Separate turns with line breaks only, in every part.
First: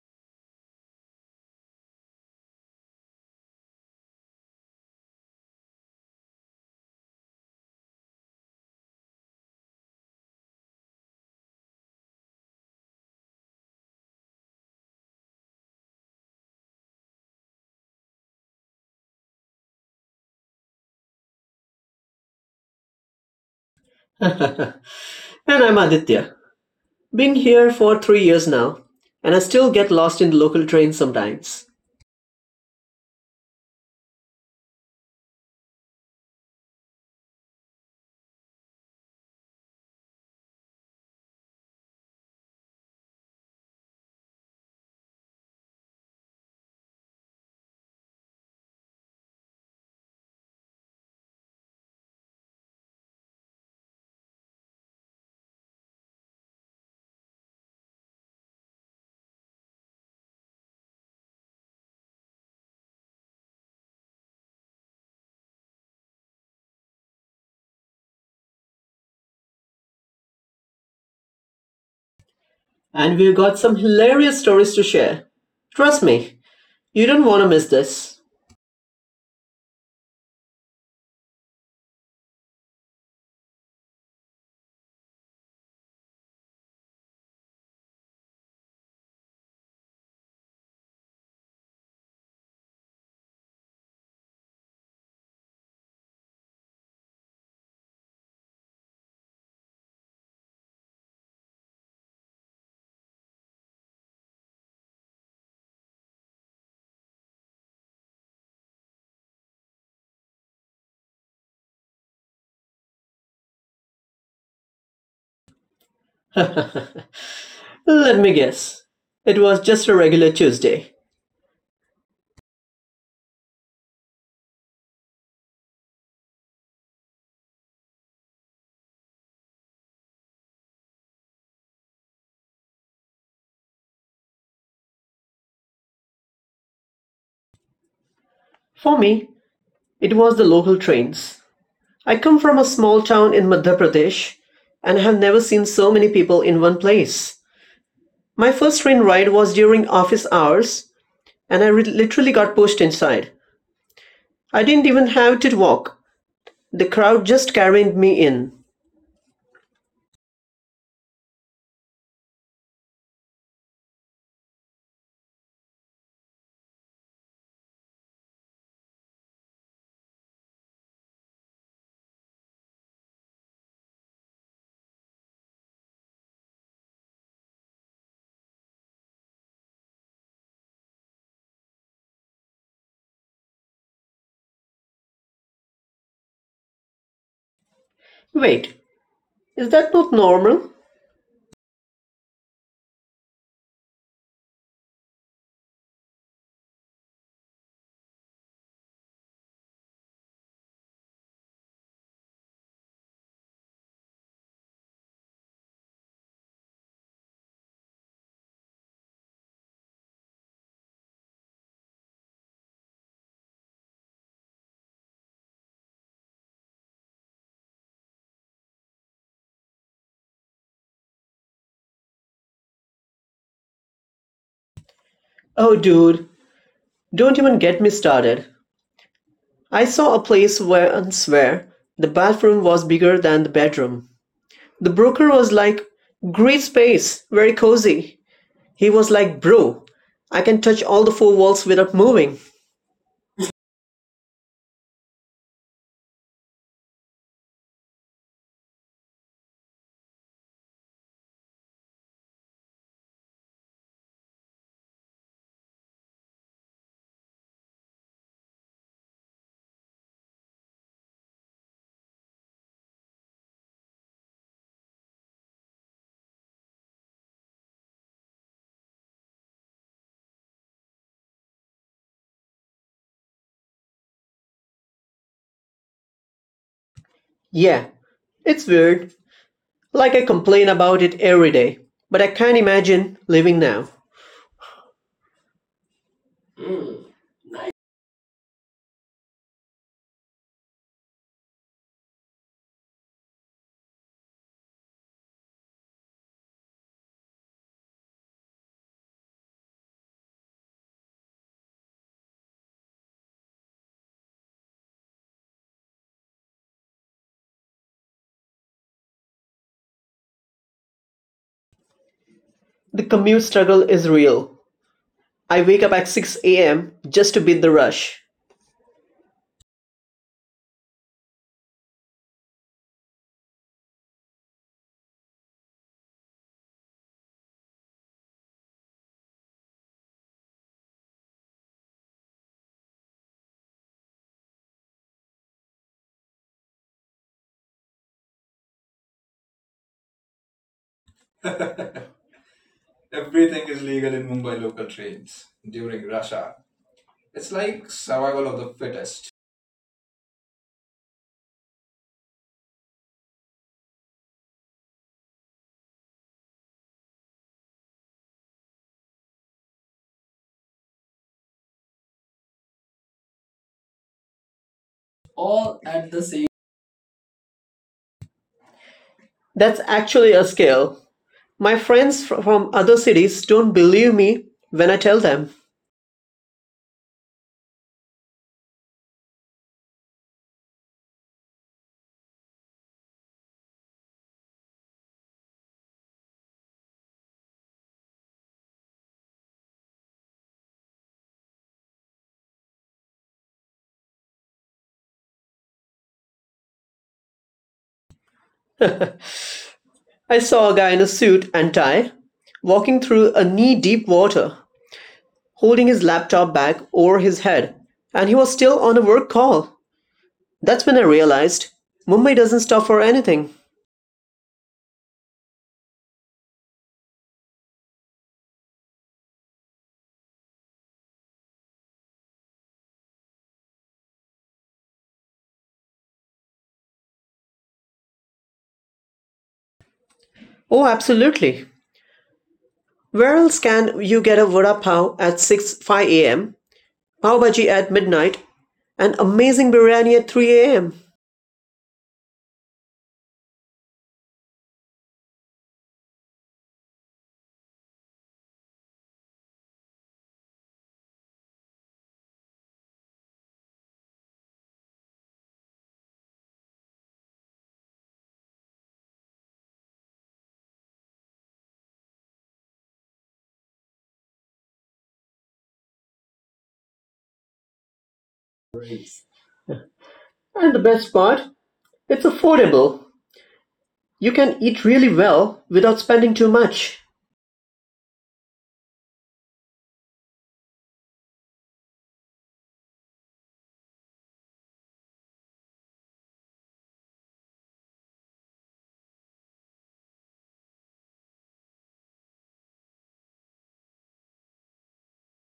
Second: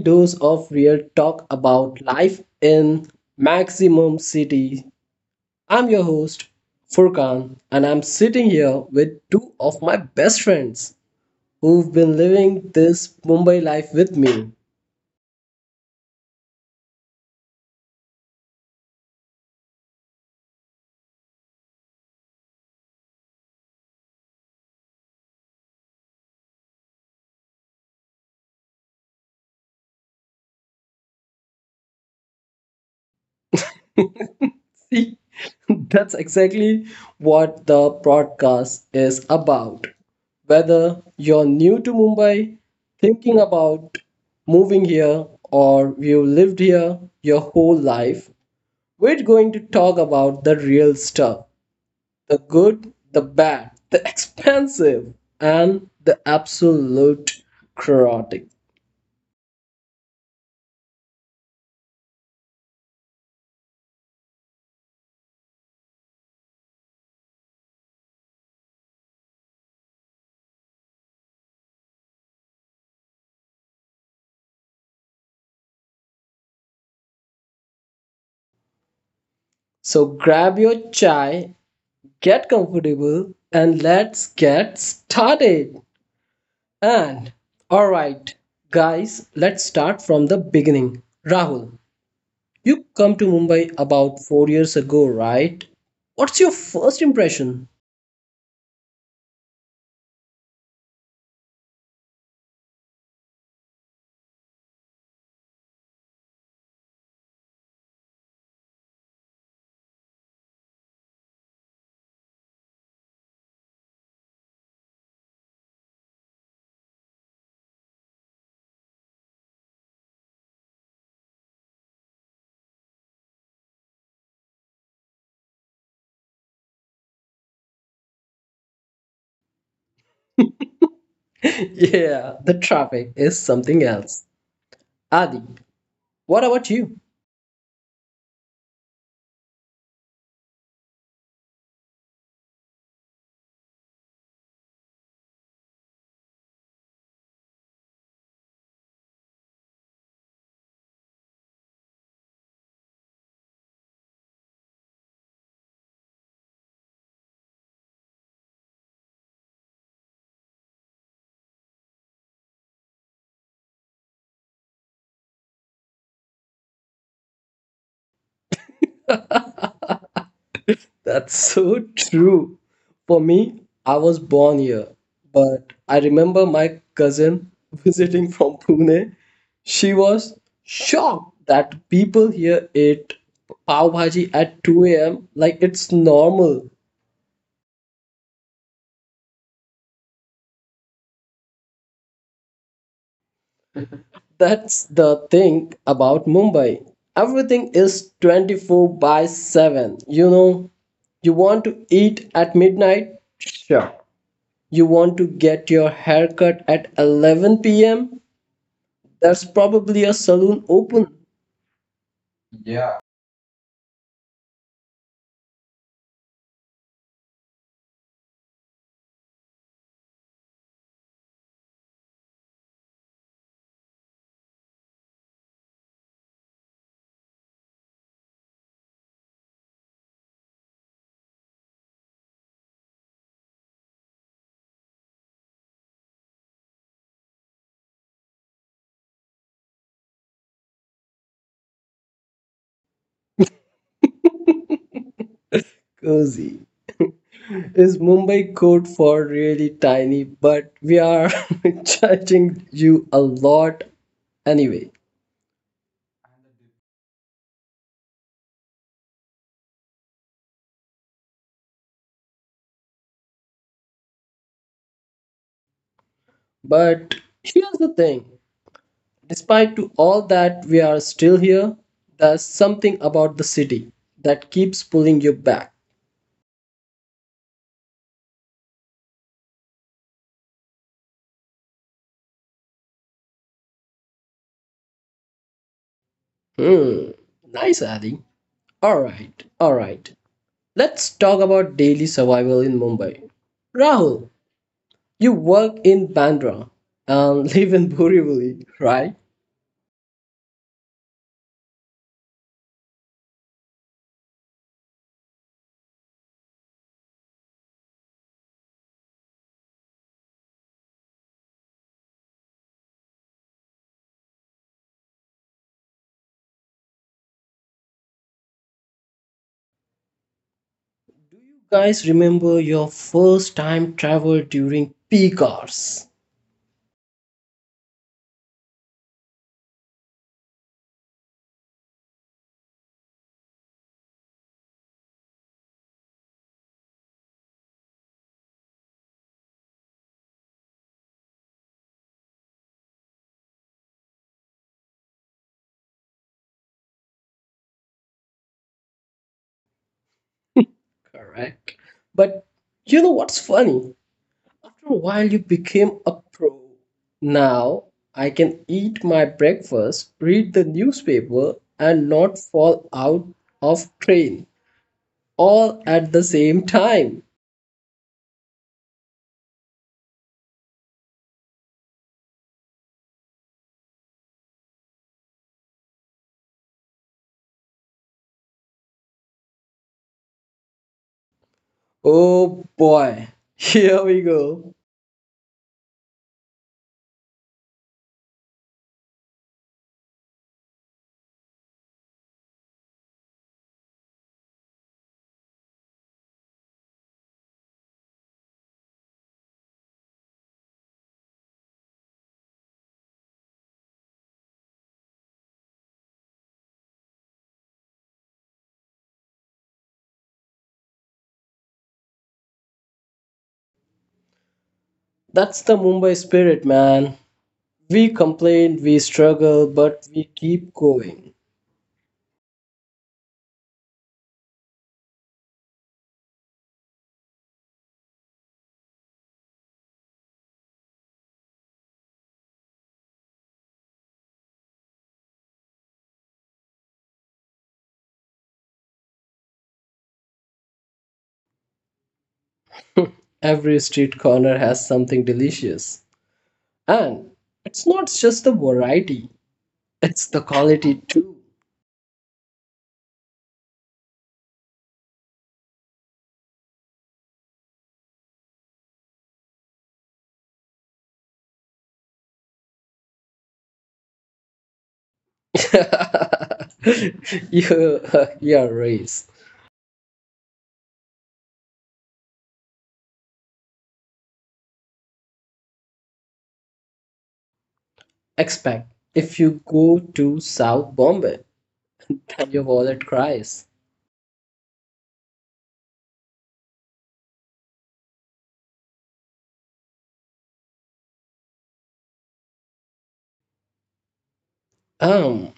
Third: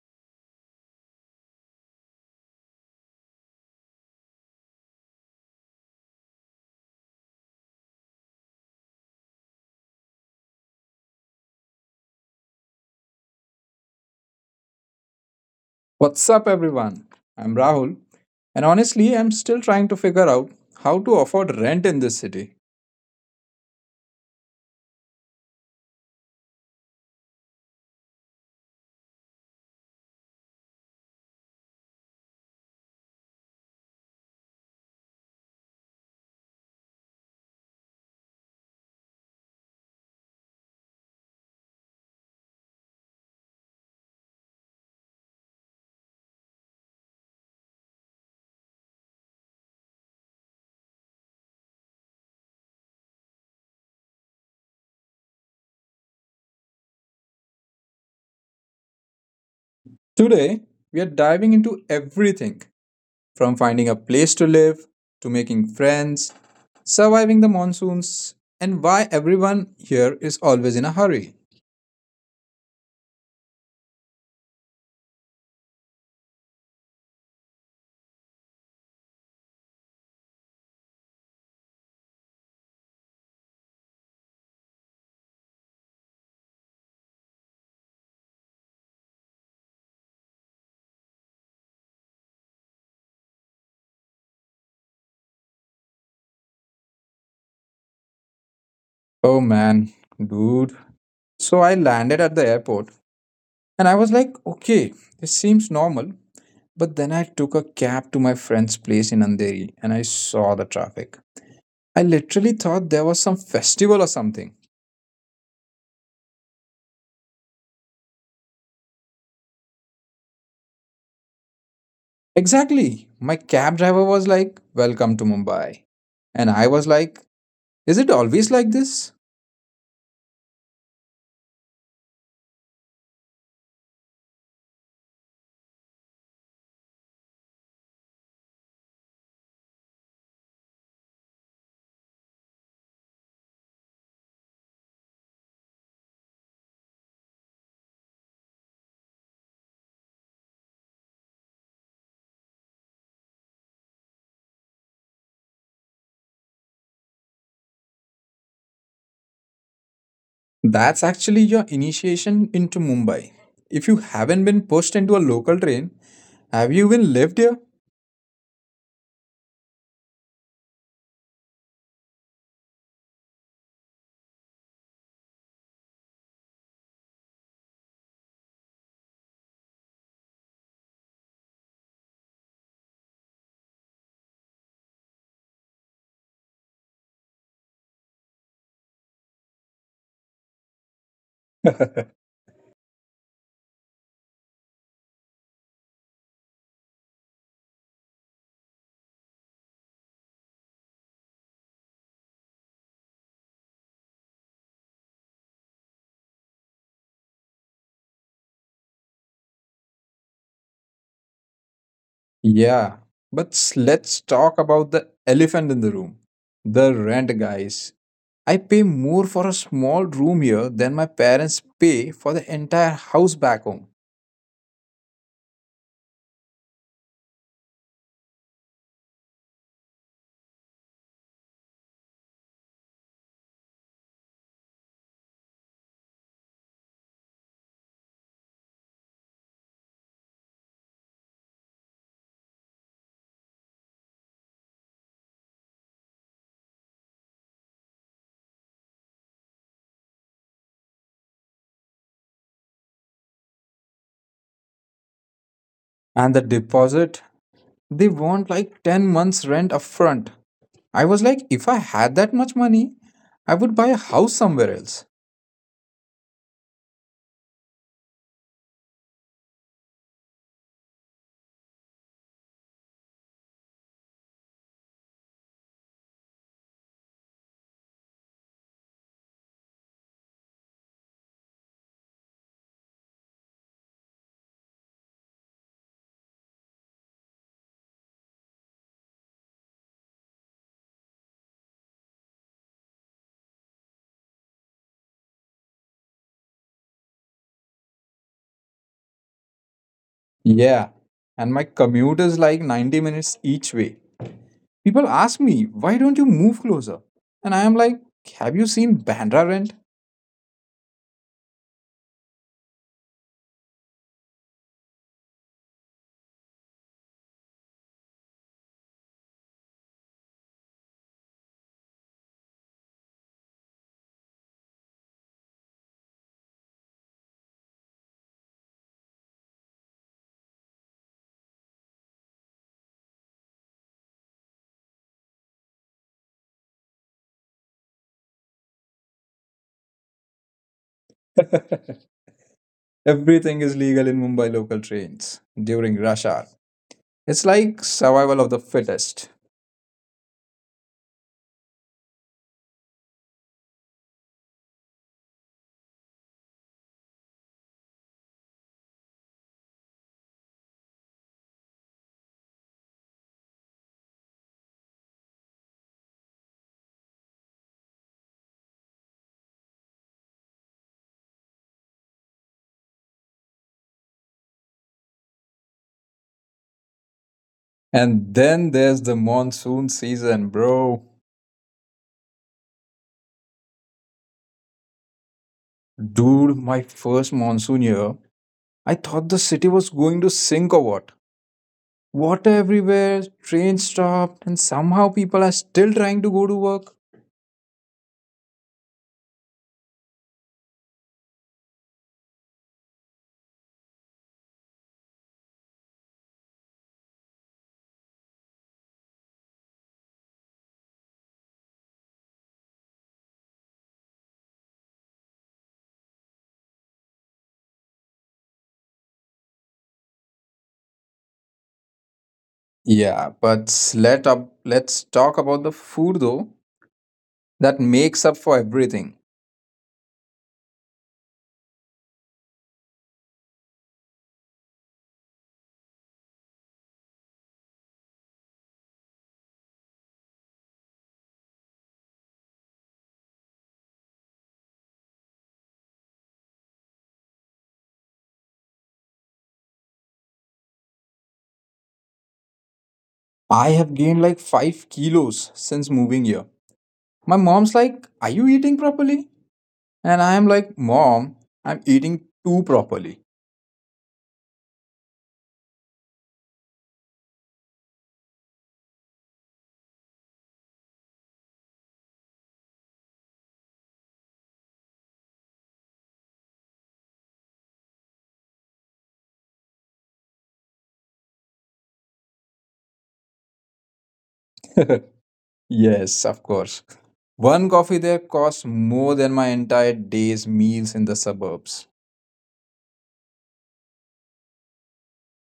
dose of real talk about life in maximum city. I'm your host Furkan and I'm sitting here with two of my best friends who've been living this Mumbai life with me.
What's up, everyone? I'm Rahul, and honestly, I'm still trying to figure out how to afford rent in this city.
And I'm Aditya. Been here for 3 years now, and I still get lost in the local trains sometimes.
See, that's exactly what the broadcast is about. Whether you're new to Mumbai, thinking about moving here, or you've lived here your whole life, we're going to talk about the real stuff, the good, the bad, the expensive, and the absolute chaotic.
Today, we are diving into everything from finding a place to live to making friends, surviving the monsoons, and why everyone here is always in a hurry.
And we've got some hilarious stories to share. Trust me, you don't want to miss this.
So grab your chai, get comfortable, and let's get started. And all right, guys, let's start from the beginning. Rahul, you come to Mumbai about four years ago, right? What's your first impression?
Oh man, dude. So I landed at the airport and I was like, okay, this seems normal. But then I took a cab to my friend's place in Andheri and I saw the traffic. I literally thought there was some festival or something.
Let me guess. It was just a regular Tuesday.
Exactly. My cab driver was like, Welcome to Mumbai. And I was like, Is it always like this?
Yeah, the traffic is something else. Adi, what about you?
For me, it was the local trains. I come from a small town in Madhya Pradesh and have never seen so many people in one place. My first train ride was during office hours, and literally got pushed inside. I didn't even have to walk. The crowd just carried me in.
That's actually your initiation into Mumbai. If you haven't been pushed into a local train, have you even lived here?
That's so true. For me, I was born here, but I remember my cousin visiting from Pune. She was shocked that people here ate pav bhaji at 2 a.m. like it's normal.
Wait, is that not normal?
That's the thing about Mumbai. Everything is 24 by 7. You know, you want to eat at midnight? Sure. You want to get your haircut at 11 p.m.? That's probably a saloon open. Yeah.
Yeah, but let's talk about the elephant in the room, the rent, guys. I pay more for a small room here than my parents pay for the entire house back home.
Oh, dude, don't even get me started. I saw a place once where the bathroom was bigger than the bedroom. The broker was like, "Great space, very cozy." He was like, "Bro, I can touch all the four walls without moving."
Cozy is Mumbai code for really tiny, but we are charging you a lot anyway.
And the deposit, they want like 10 months rent upfront. I was like, if I had that much money, I would buy a house somewhere else.
But here's the thing, despite to all that we are still here, there's something about the city that keeps pulling you back.
Yeah, it's weird. Like, I complain about it every day, but I can't imagine living now.
Hmm, nice, Adi. Alright, alright. Let's talk about daily survival in Mumbai. Rahul, you work in Bandra and live in Borivali, right?
Yeah. And my commute is like 90 minutes each way. People ask me, why don't you move closer? And I am like, have you seen Bandra rent?
The commute struggle is real. I wake up at 6 a.m. just to beat the rush.
Guys, remember your first time travel during peak hours,
Everything is legal in Mumbai local trains during rush hour. It's like survival of the fittest.
correct? But you know what's funny? After a while, you became a pro. Now I can eat my breakfast, read the newspaper, and not fall out of train all at the same time.
That's actually a skill. My friends from other cities don't believe me when I tell them.
And then there's the monsoon season, bro.
Oh boy, here we go.
Dude, my first monsoon year, I thought the city was going to sink or what. Water everywhere, trains stopped, and somehow people are still trying to go to work.
I saw a guy in a suit and tie walking through a knee deep water, holding his laptop bag over his head, and he was still on a work call. That's when I realized Mumbai doesn't stop for anything.
That's the Mumbai spirit, man. We complain, we struggle, but we keep going.
Yeah, but let's talk about the food though. That makes up for everything.
Oh, absolutely. Where else can you get a vada pav at 6 5 a.m., pav bhaji at midnight, and amazing biryani at 3 a.m.?
Every street corner has something delicious. And it's not just the variety, it's the quality too.
I have gained like 5 kilos since moving here. My mom's like, "Are you eating properly?" And I am like, "Mom, I'm eating too properly."
You, your race.
And the best part, it's affordable. You can eat really well without spending too much.
Expect if you go to South Bombay, then your wallet cries.
Yes, of course. One coffee there costs more than my entire day's meals in the suburbs.
Um,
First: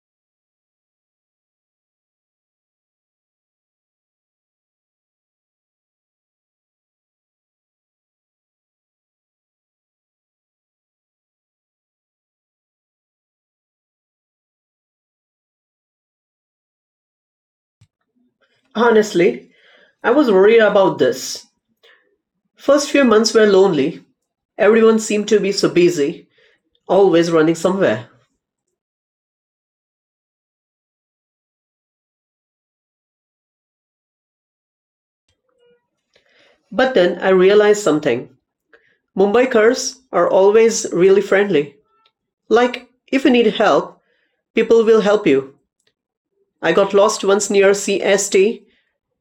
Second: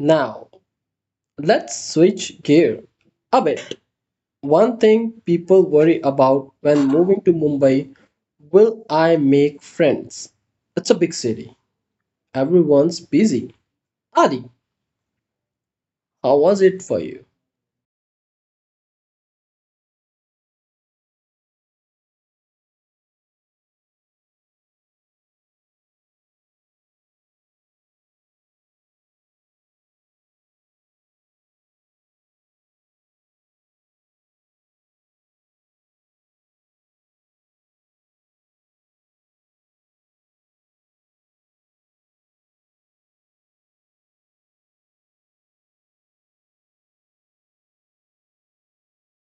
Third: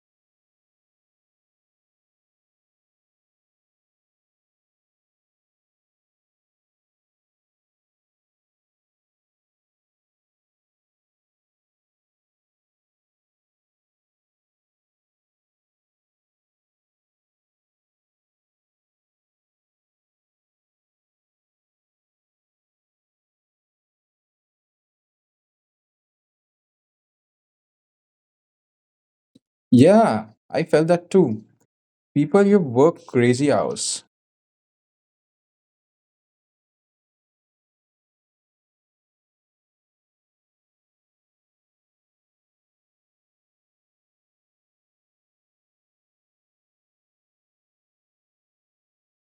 Now let's switch gear a bit. One thing people worry about when moving to Mumbai, will I make friends? It's a big city. Everyone's busy. Adi, how was it for you?
Honestly, I was worried about this. First few months were lonely. Everyone seemed to be so busy, always running somewhere.
Yeah, I felt that too. People, you work crazy hours.
But then I realized something. Mumbaikars are always really friendly. Like, if you need help, people will help you. I got lost once near CST,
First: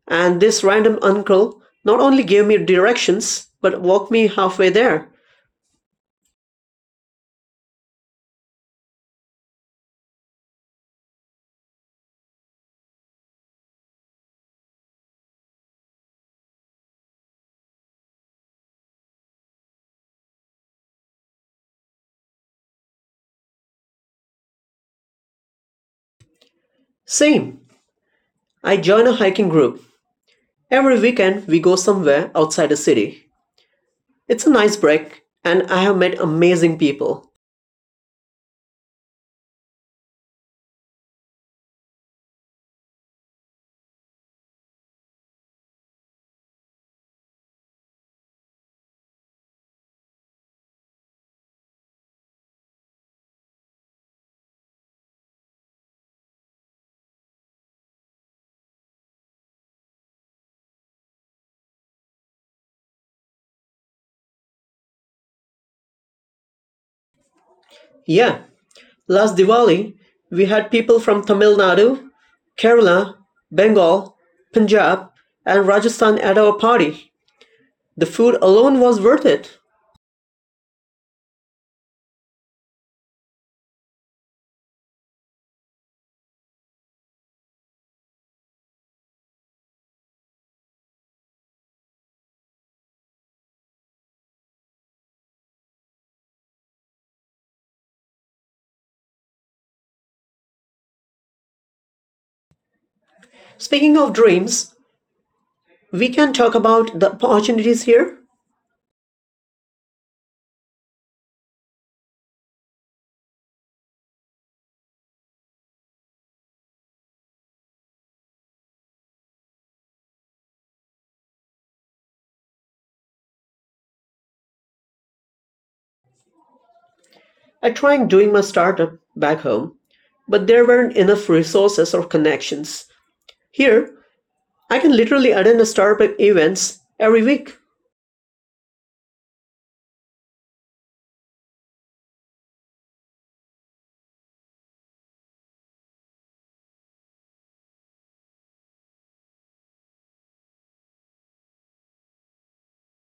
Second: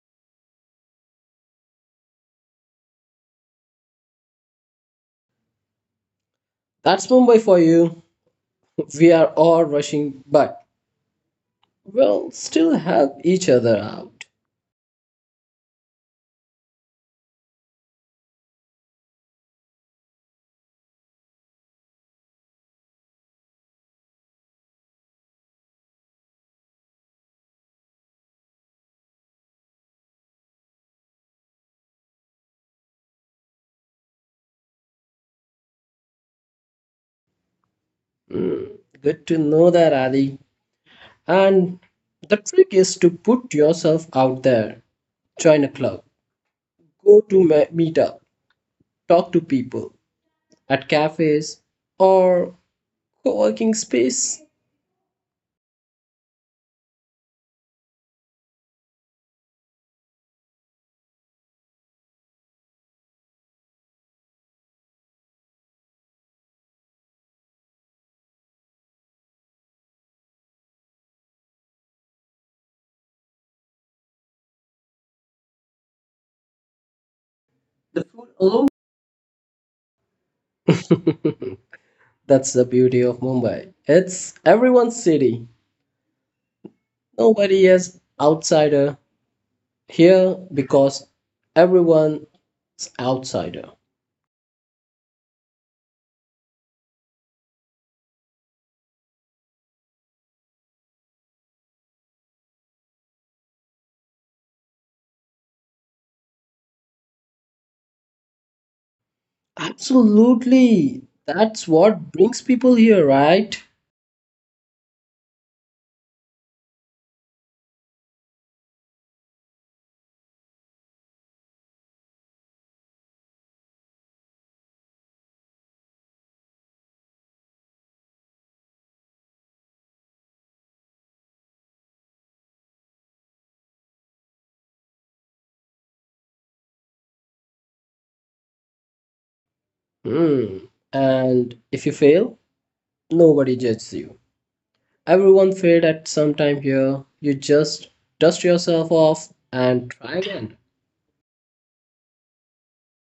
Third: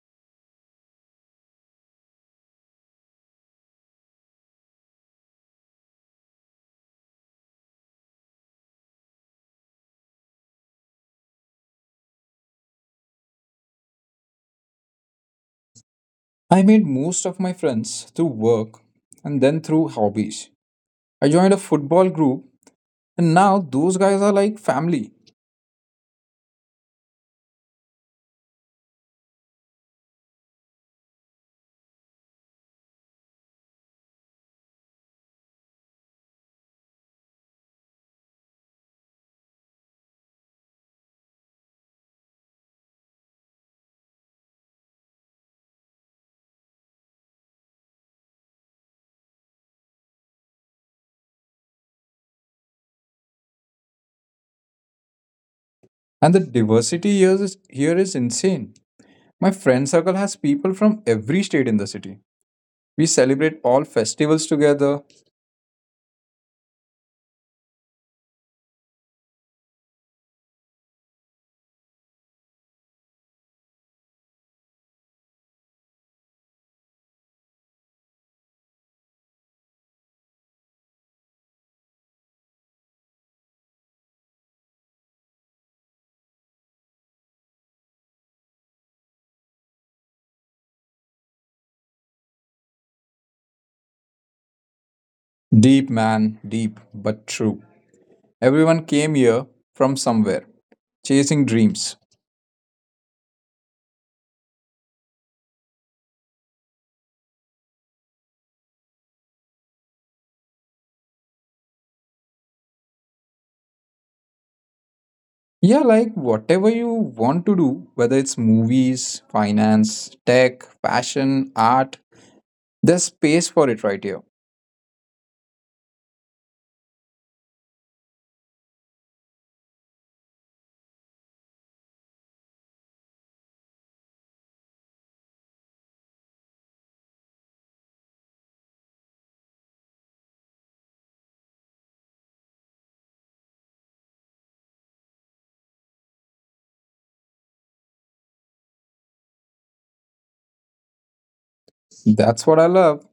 and this random uncle not only gave me directions, but walked me halfway there.
That's Mumbai for you. We are all rushing, but we'll still help each other out.
I made most of my friends through work and then through hobbies. I joined a football group and now those guys are like family.
Same. I join a hiking group. Every weekend, we go somewhere outside the city. It's a nice break, and I have met amazing people.
Hmm, good to know that, Adi. And the trick is to put yourself out there. Join a club, go to meetup, talk to people at cafes or co-working space,
And the diversity here is insane. My friend circle has people from every state in the city. We celebrate all festivals together.
Yeah, last Diwali, we had people from Tamil Nadu, Kerala, Bengal, Punjab, and Rajasthan at our party.
the
The
food
food
alone.
alone was worth it.
That's the beauty of Mumbai. It's everyone's city. Nobody is outsider here because everyone's outsider.
Deep, man, deep, but true. Everyone came here from somewhere, chasing dreams.
Speaking of dreams, we can talk about the opportunities here.
Absolutely. That's what brings people here, right?
Yeah, like whatever you want to do, whether it's movies, finance, tech, fashion, art, there's space for it right here.
I tried doing my startup back home, but there weren't enough resources or connections. Here, I can literally attend a startup events every week.
Hmm. And if you fail, nobody judges you. Everyone failed at some time here. You just dust yourself off and try.
That's what I love.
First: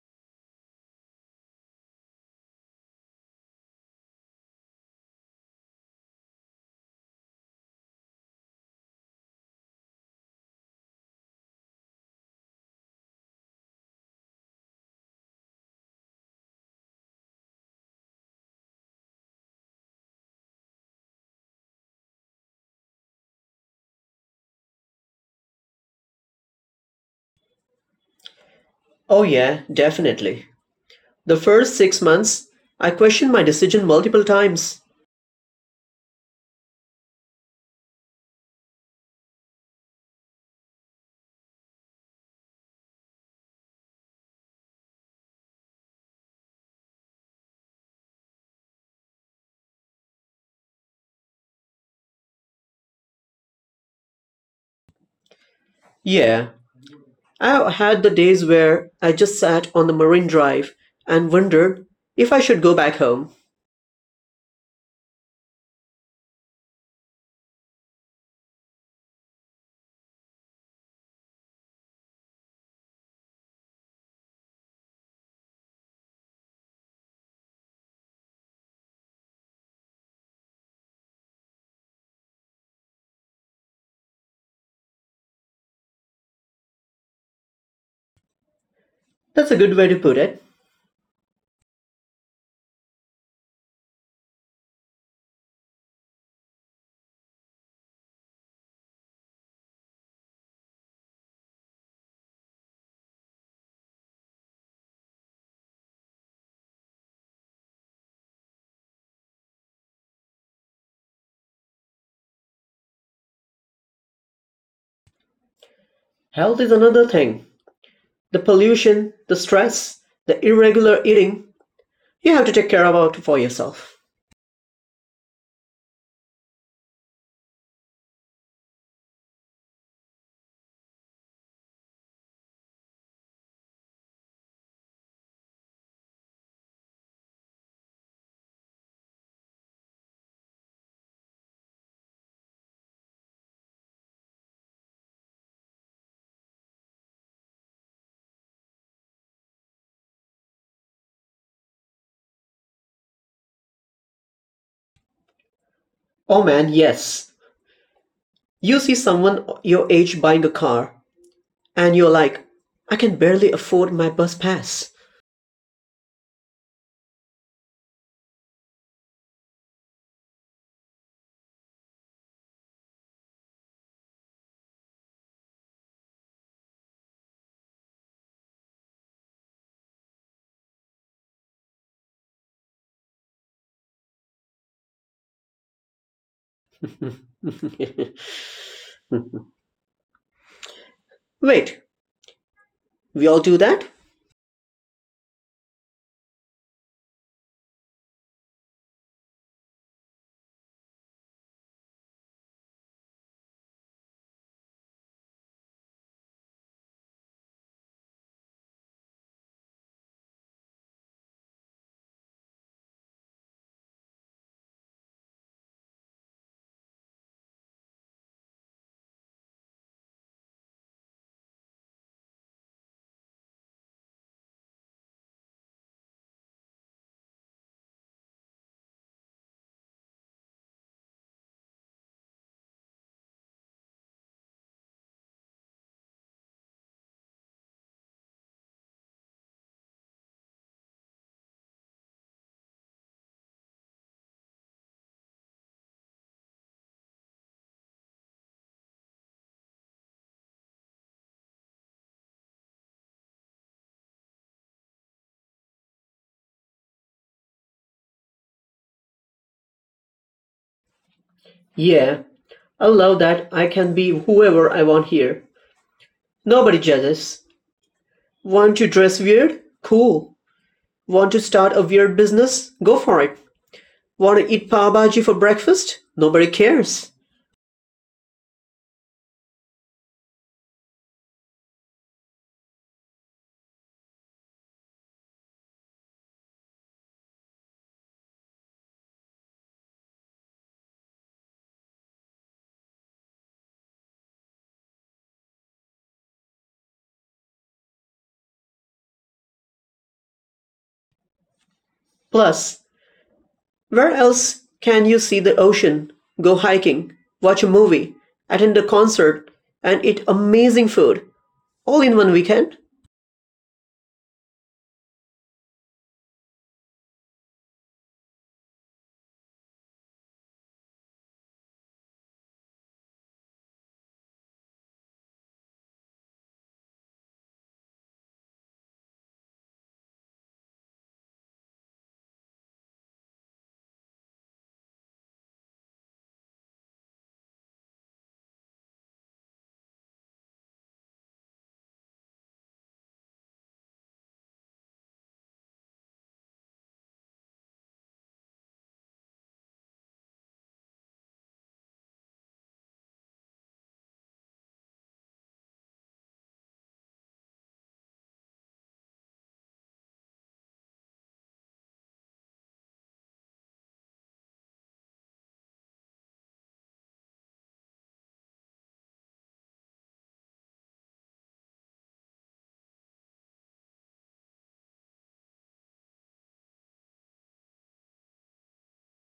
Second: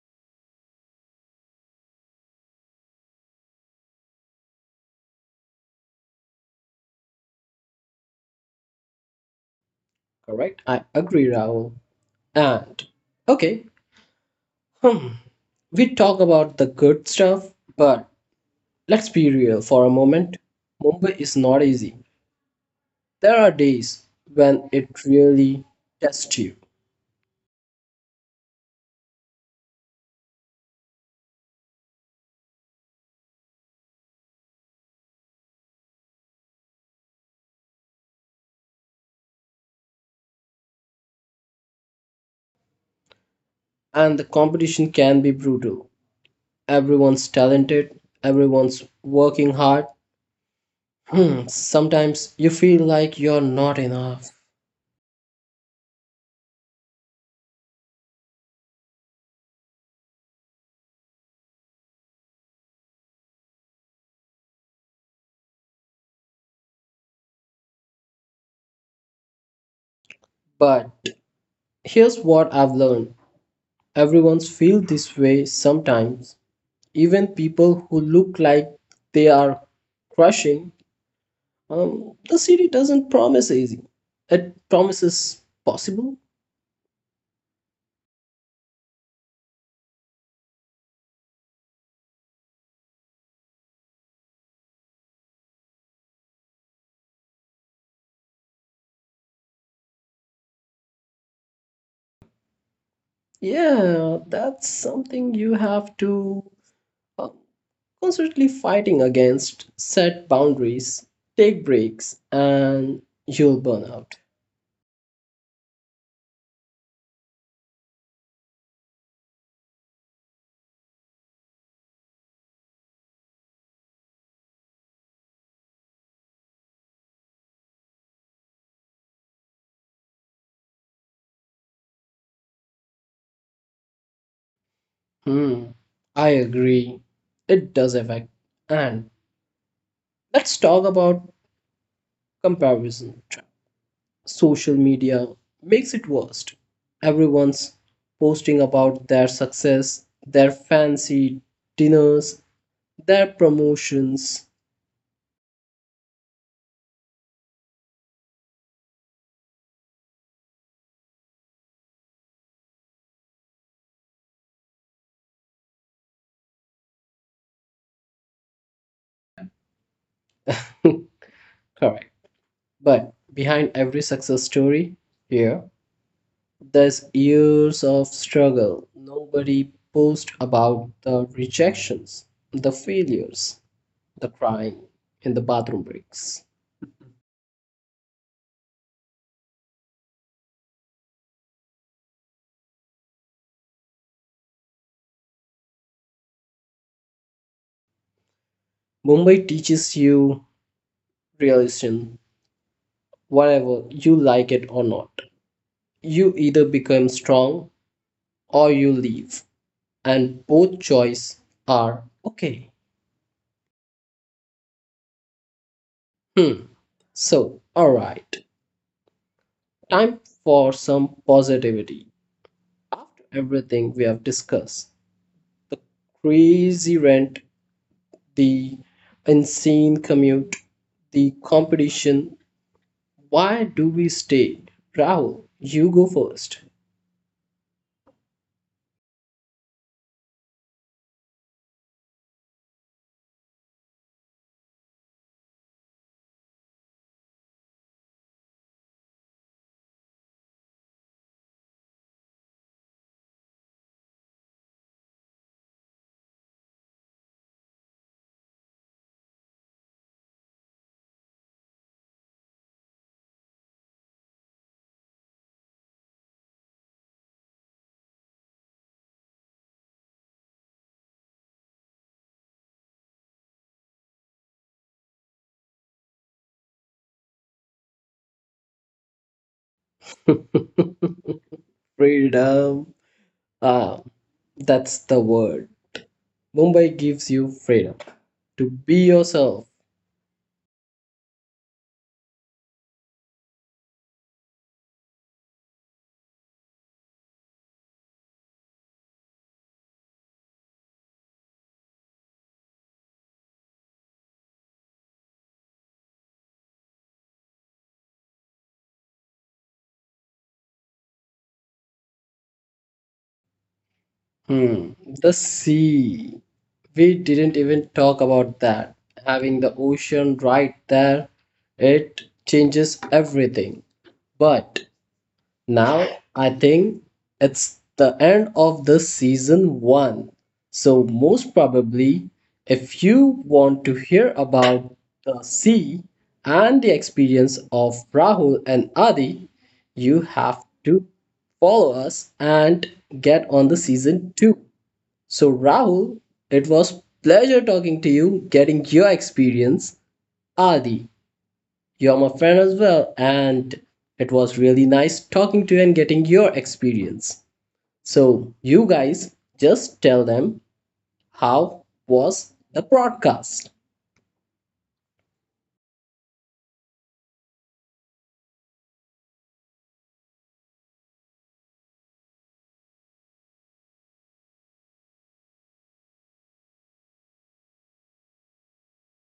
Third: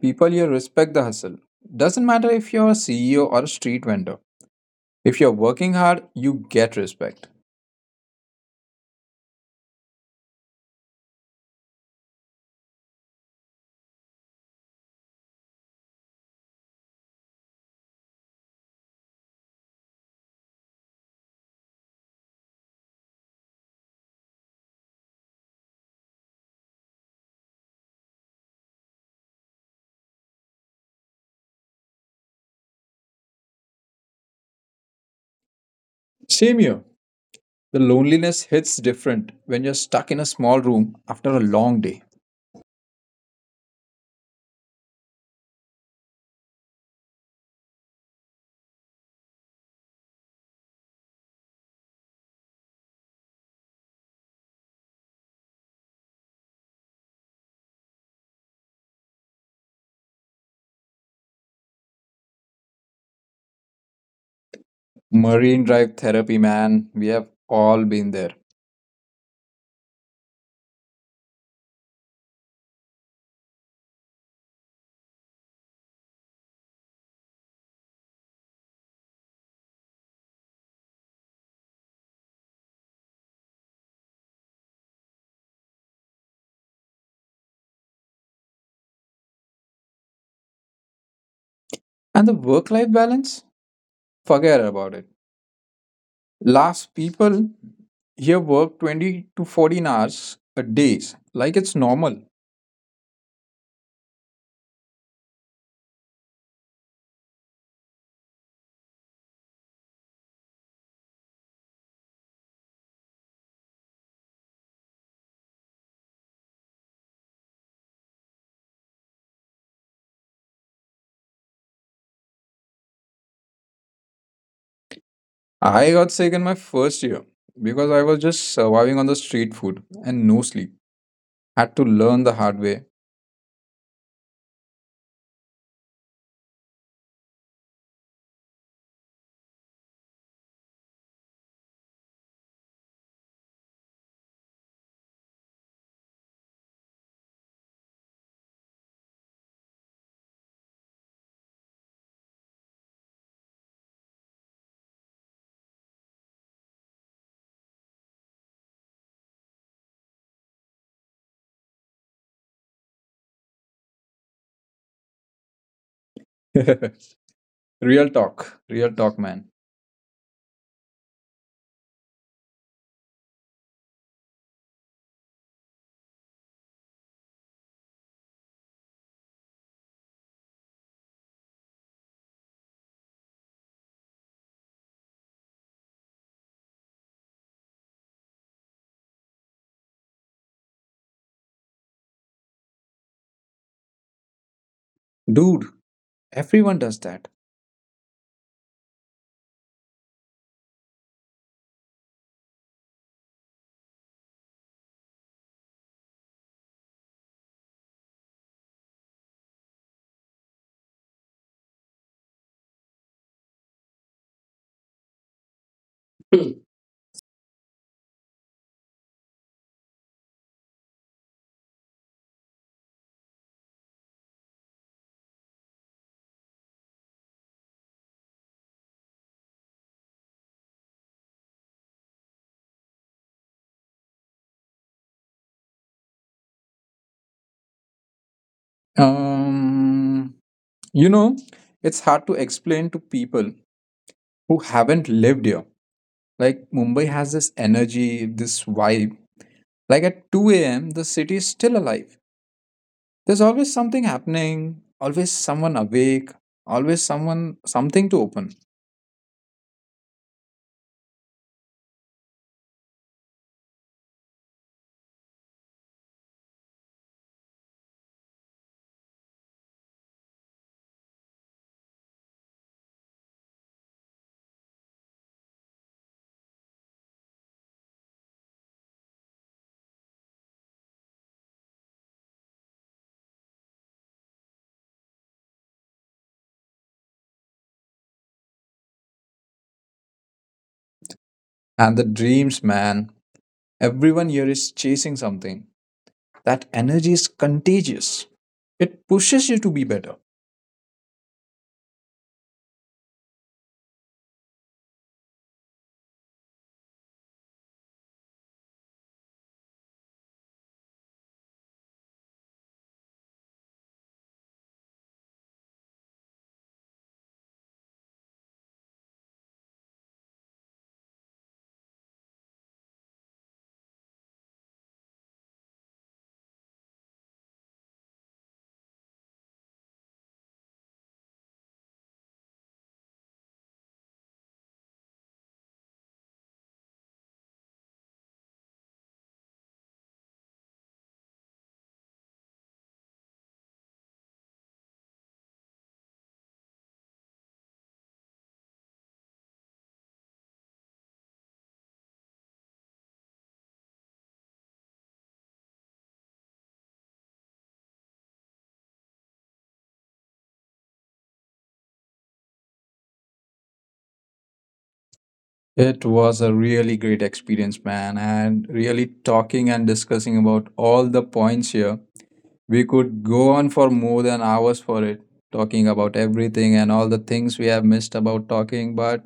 People here respect the hustle. Doesn't matter if you're a CEO or a street vendor. If you're working hard, you get respect.
Correct. I agree, Rahul. And okay. Hmm. We talk about the good stuff, but let's be real for a moment. Mumbai is not easy. There are days when it really tests you,
Oh yeah, definitely. The first 6 months, I questioned my decision multiple times.
Same here. The loneliness hits different when you're stuck in a small room after a long day.
and the competition can be brutal. Everyone's talented, everyone's working hard. Hmm, sometimes you feel like you're not enough.
Yeah, I had the days where I just sat on the marine drive and wondered if I should go back home.
Marine Drive therapy, man. We have all been there.
But here's what I've learned, everyone's feel this way sometimes. Even people who look like they are crushing. The city doesn't promise easy. It promises possible.
That's a good way to put it.
And the work life balance? Forget about it. Last people here work 20 to 14 hours a day, like it's normal.
Yeah, that's something you have to uh, constantly fighting against. Set boundaries, take breaks, and you'll burn out.
Health is another thing. The pollution, the stress, the irregular eating, you have to take care about for yourself.
I got sick in my first year because I was just surviving on the street food and no sleep. Had to learn the hard way.
Hmm, I agree. It does affect. And let's talk about comparison trap. Social media makes it worst. Everyone's posting about their success, their fancy dinners, their promotions.
Oh man, yes. You see someone your age buying a car, and you're like, I can barely afford my bus pass.
Real talk, real talk, man.
Correct. But behind every success story here, there's years of struggle. Nobody posts about the rejections, the failures, the crying, and the bathroom breaks.
Wait, we all do that?
Dude, everyone does that.
Mumbai teaches you realism, whatever you like it or not. You either become strong or you leave, and both choices are okay. Hmm. So, all right. Time for some positivity. After everything we have discussed, crazy rent, the insane commute, the competition, why do we stay? Rahul, you go first.
Um, you know, it's hard to explain to people who haven't lived here. Like Mumbai has this energy, this vibe. Like at 2 a.m., the city is still alive. There's always something happening, always someone awake, always someone something to open.
Yeah, I love that I can be whoever I want here. Nobody jealous. Want to dress weird? Cool. Want to start a weird business? Go for it. Want to eat pav bhaji for breakfast? Nobody cares.
Freedom. Ah, that's the word. Mumbai gives you freedom to be yourself.
And the dreams, man, everyone here is chasing something. That energy is contagious. It pushes you to be better.
Plus, where else can you see the ocean, go hiking, watch a movie, attend a concert, and eat amazing food all in one weekend?
Hmm, the sea. We didn't even talk about that. Having the ocean right there, it changes everything. But now I think it's the end of the season one. So, most probably, if you want to hear about the sea and the experience of Rahul and Adi, you have to follow us and get on the season two. So Rahul, it was pleasure talking to you, getting your experience. Adi, you're my friend as well, and it was really nice talking to you and getting your experience. So you guys just tell them how was the broadcast.
It was a really great experience, man, and really talking and discussing about all the points here. We could go on for more than hours for it, talking about everything and all the things we have missed about talking, but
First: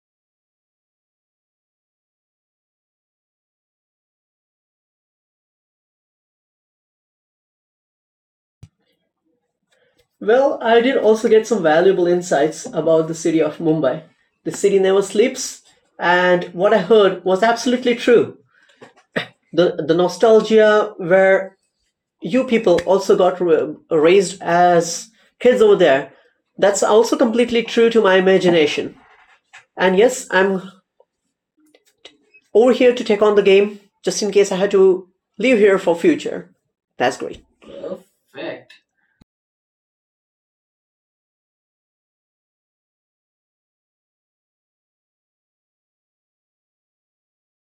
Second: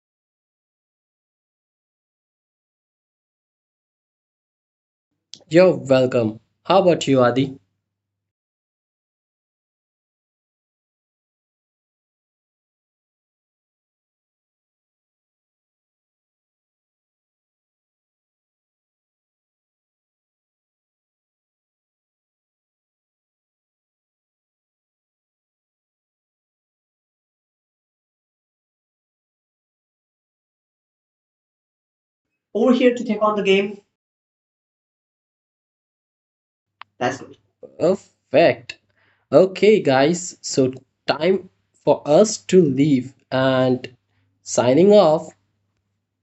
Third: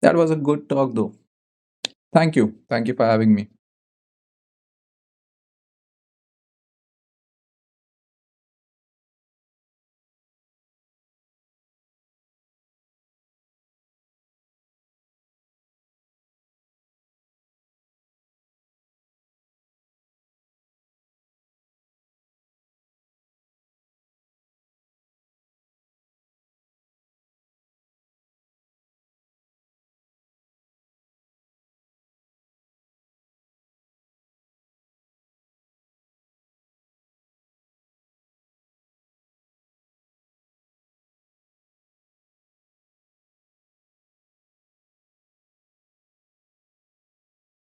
that was a good talk, though. Thank you. Thank you for having me.
You're welcome. How about you, Adi?
Well, I did also get some valuable insights about the city of Mumbai. The city never sleeps, and what I heard was absolutely true. The nostalgia where you people also got raised as kids over there, that's also completely true to my imagination. And yes, I'm over
Over
here
here
to
to
take
take
on
on
the
the
game
game.
just in case I had to leave here for future. That's
That's good.
great.
Perfect. Okay, guys, so time for us to leave and signing off.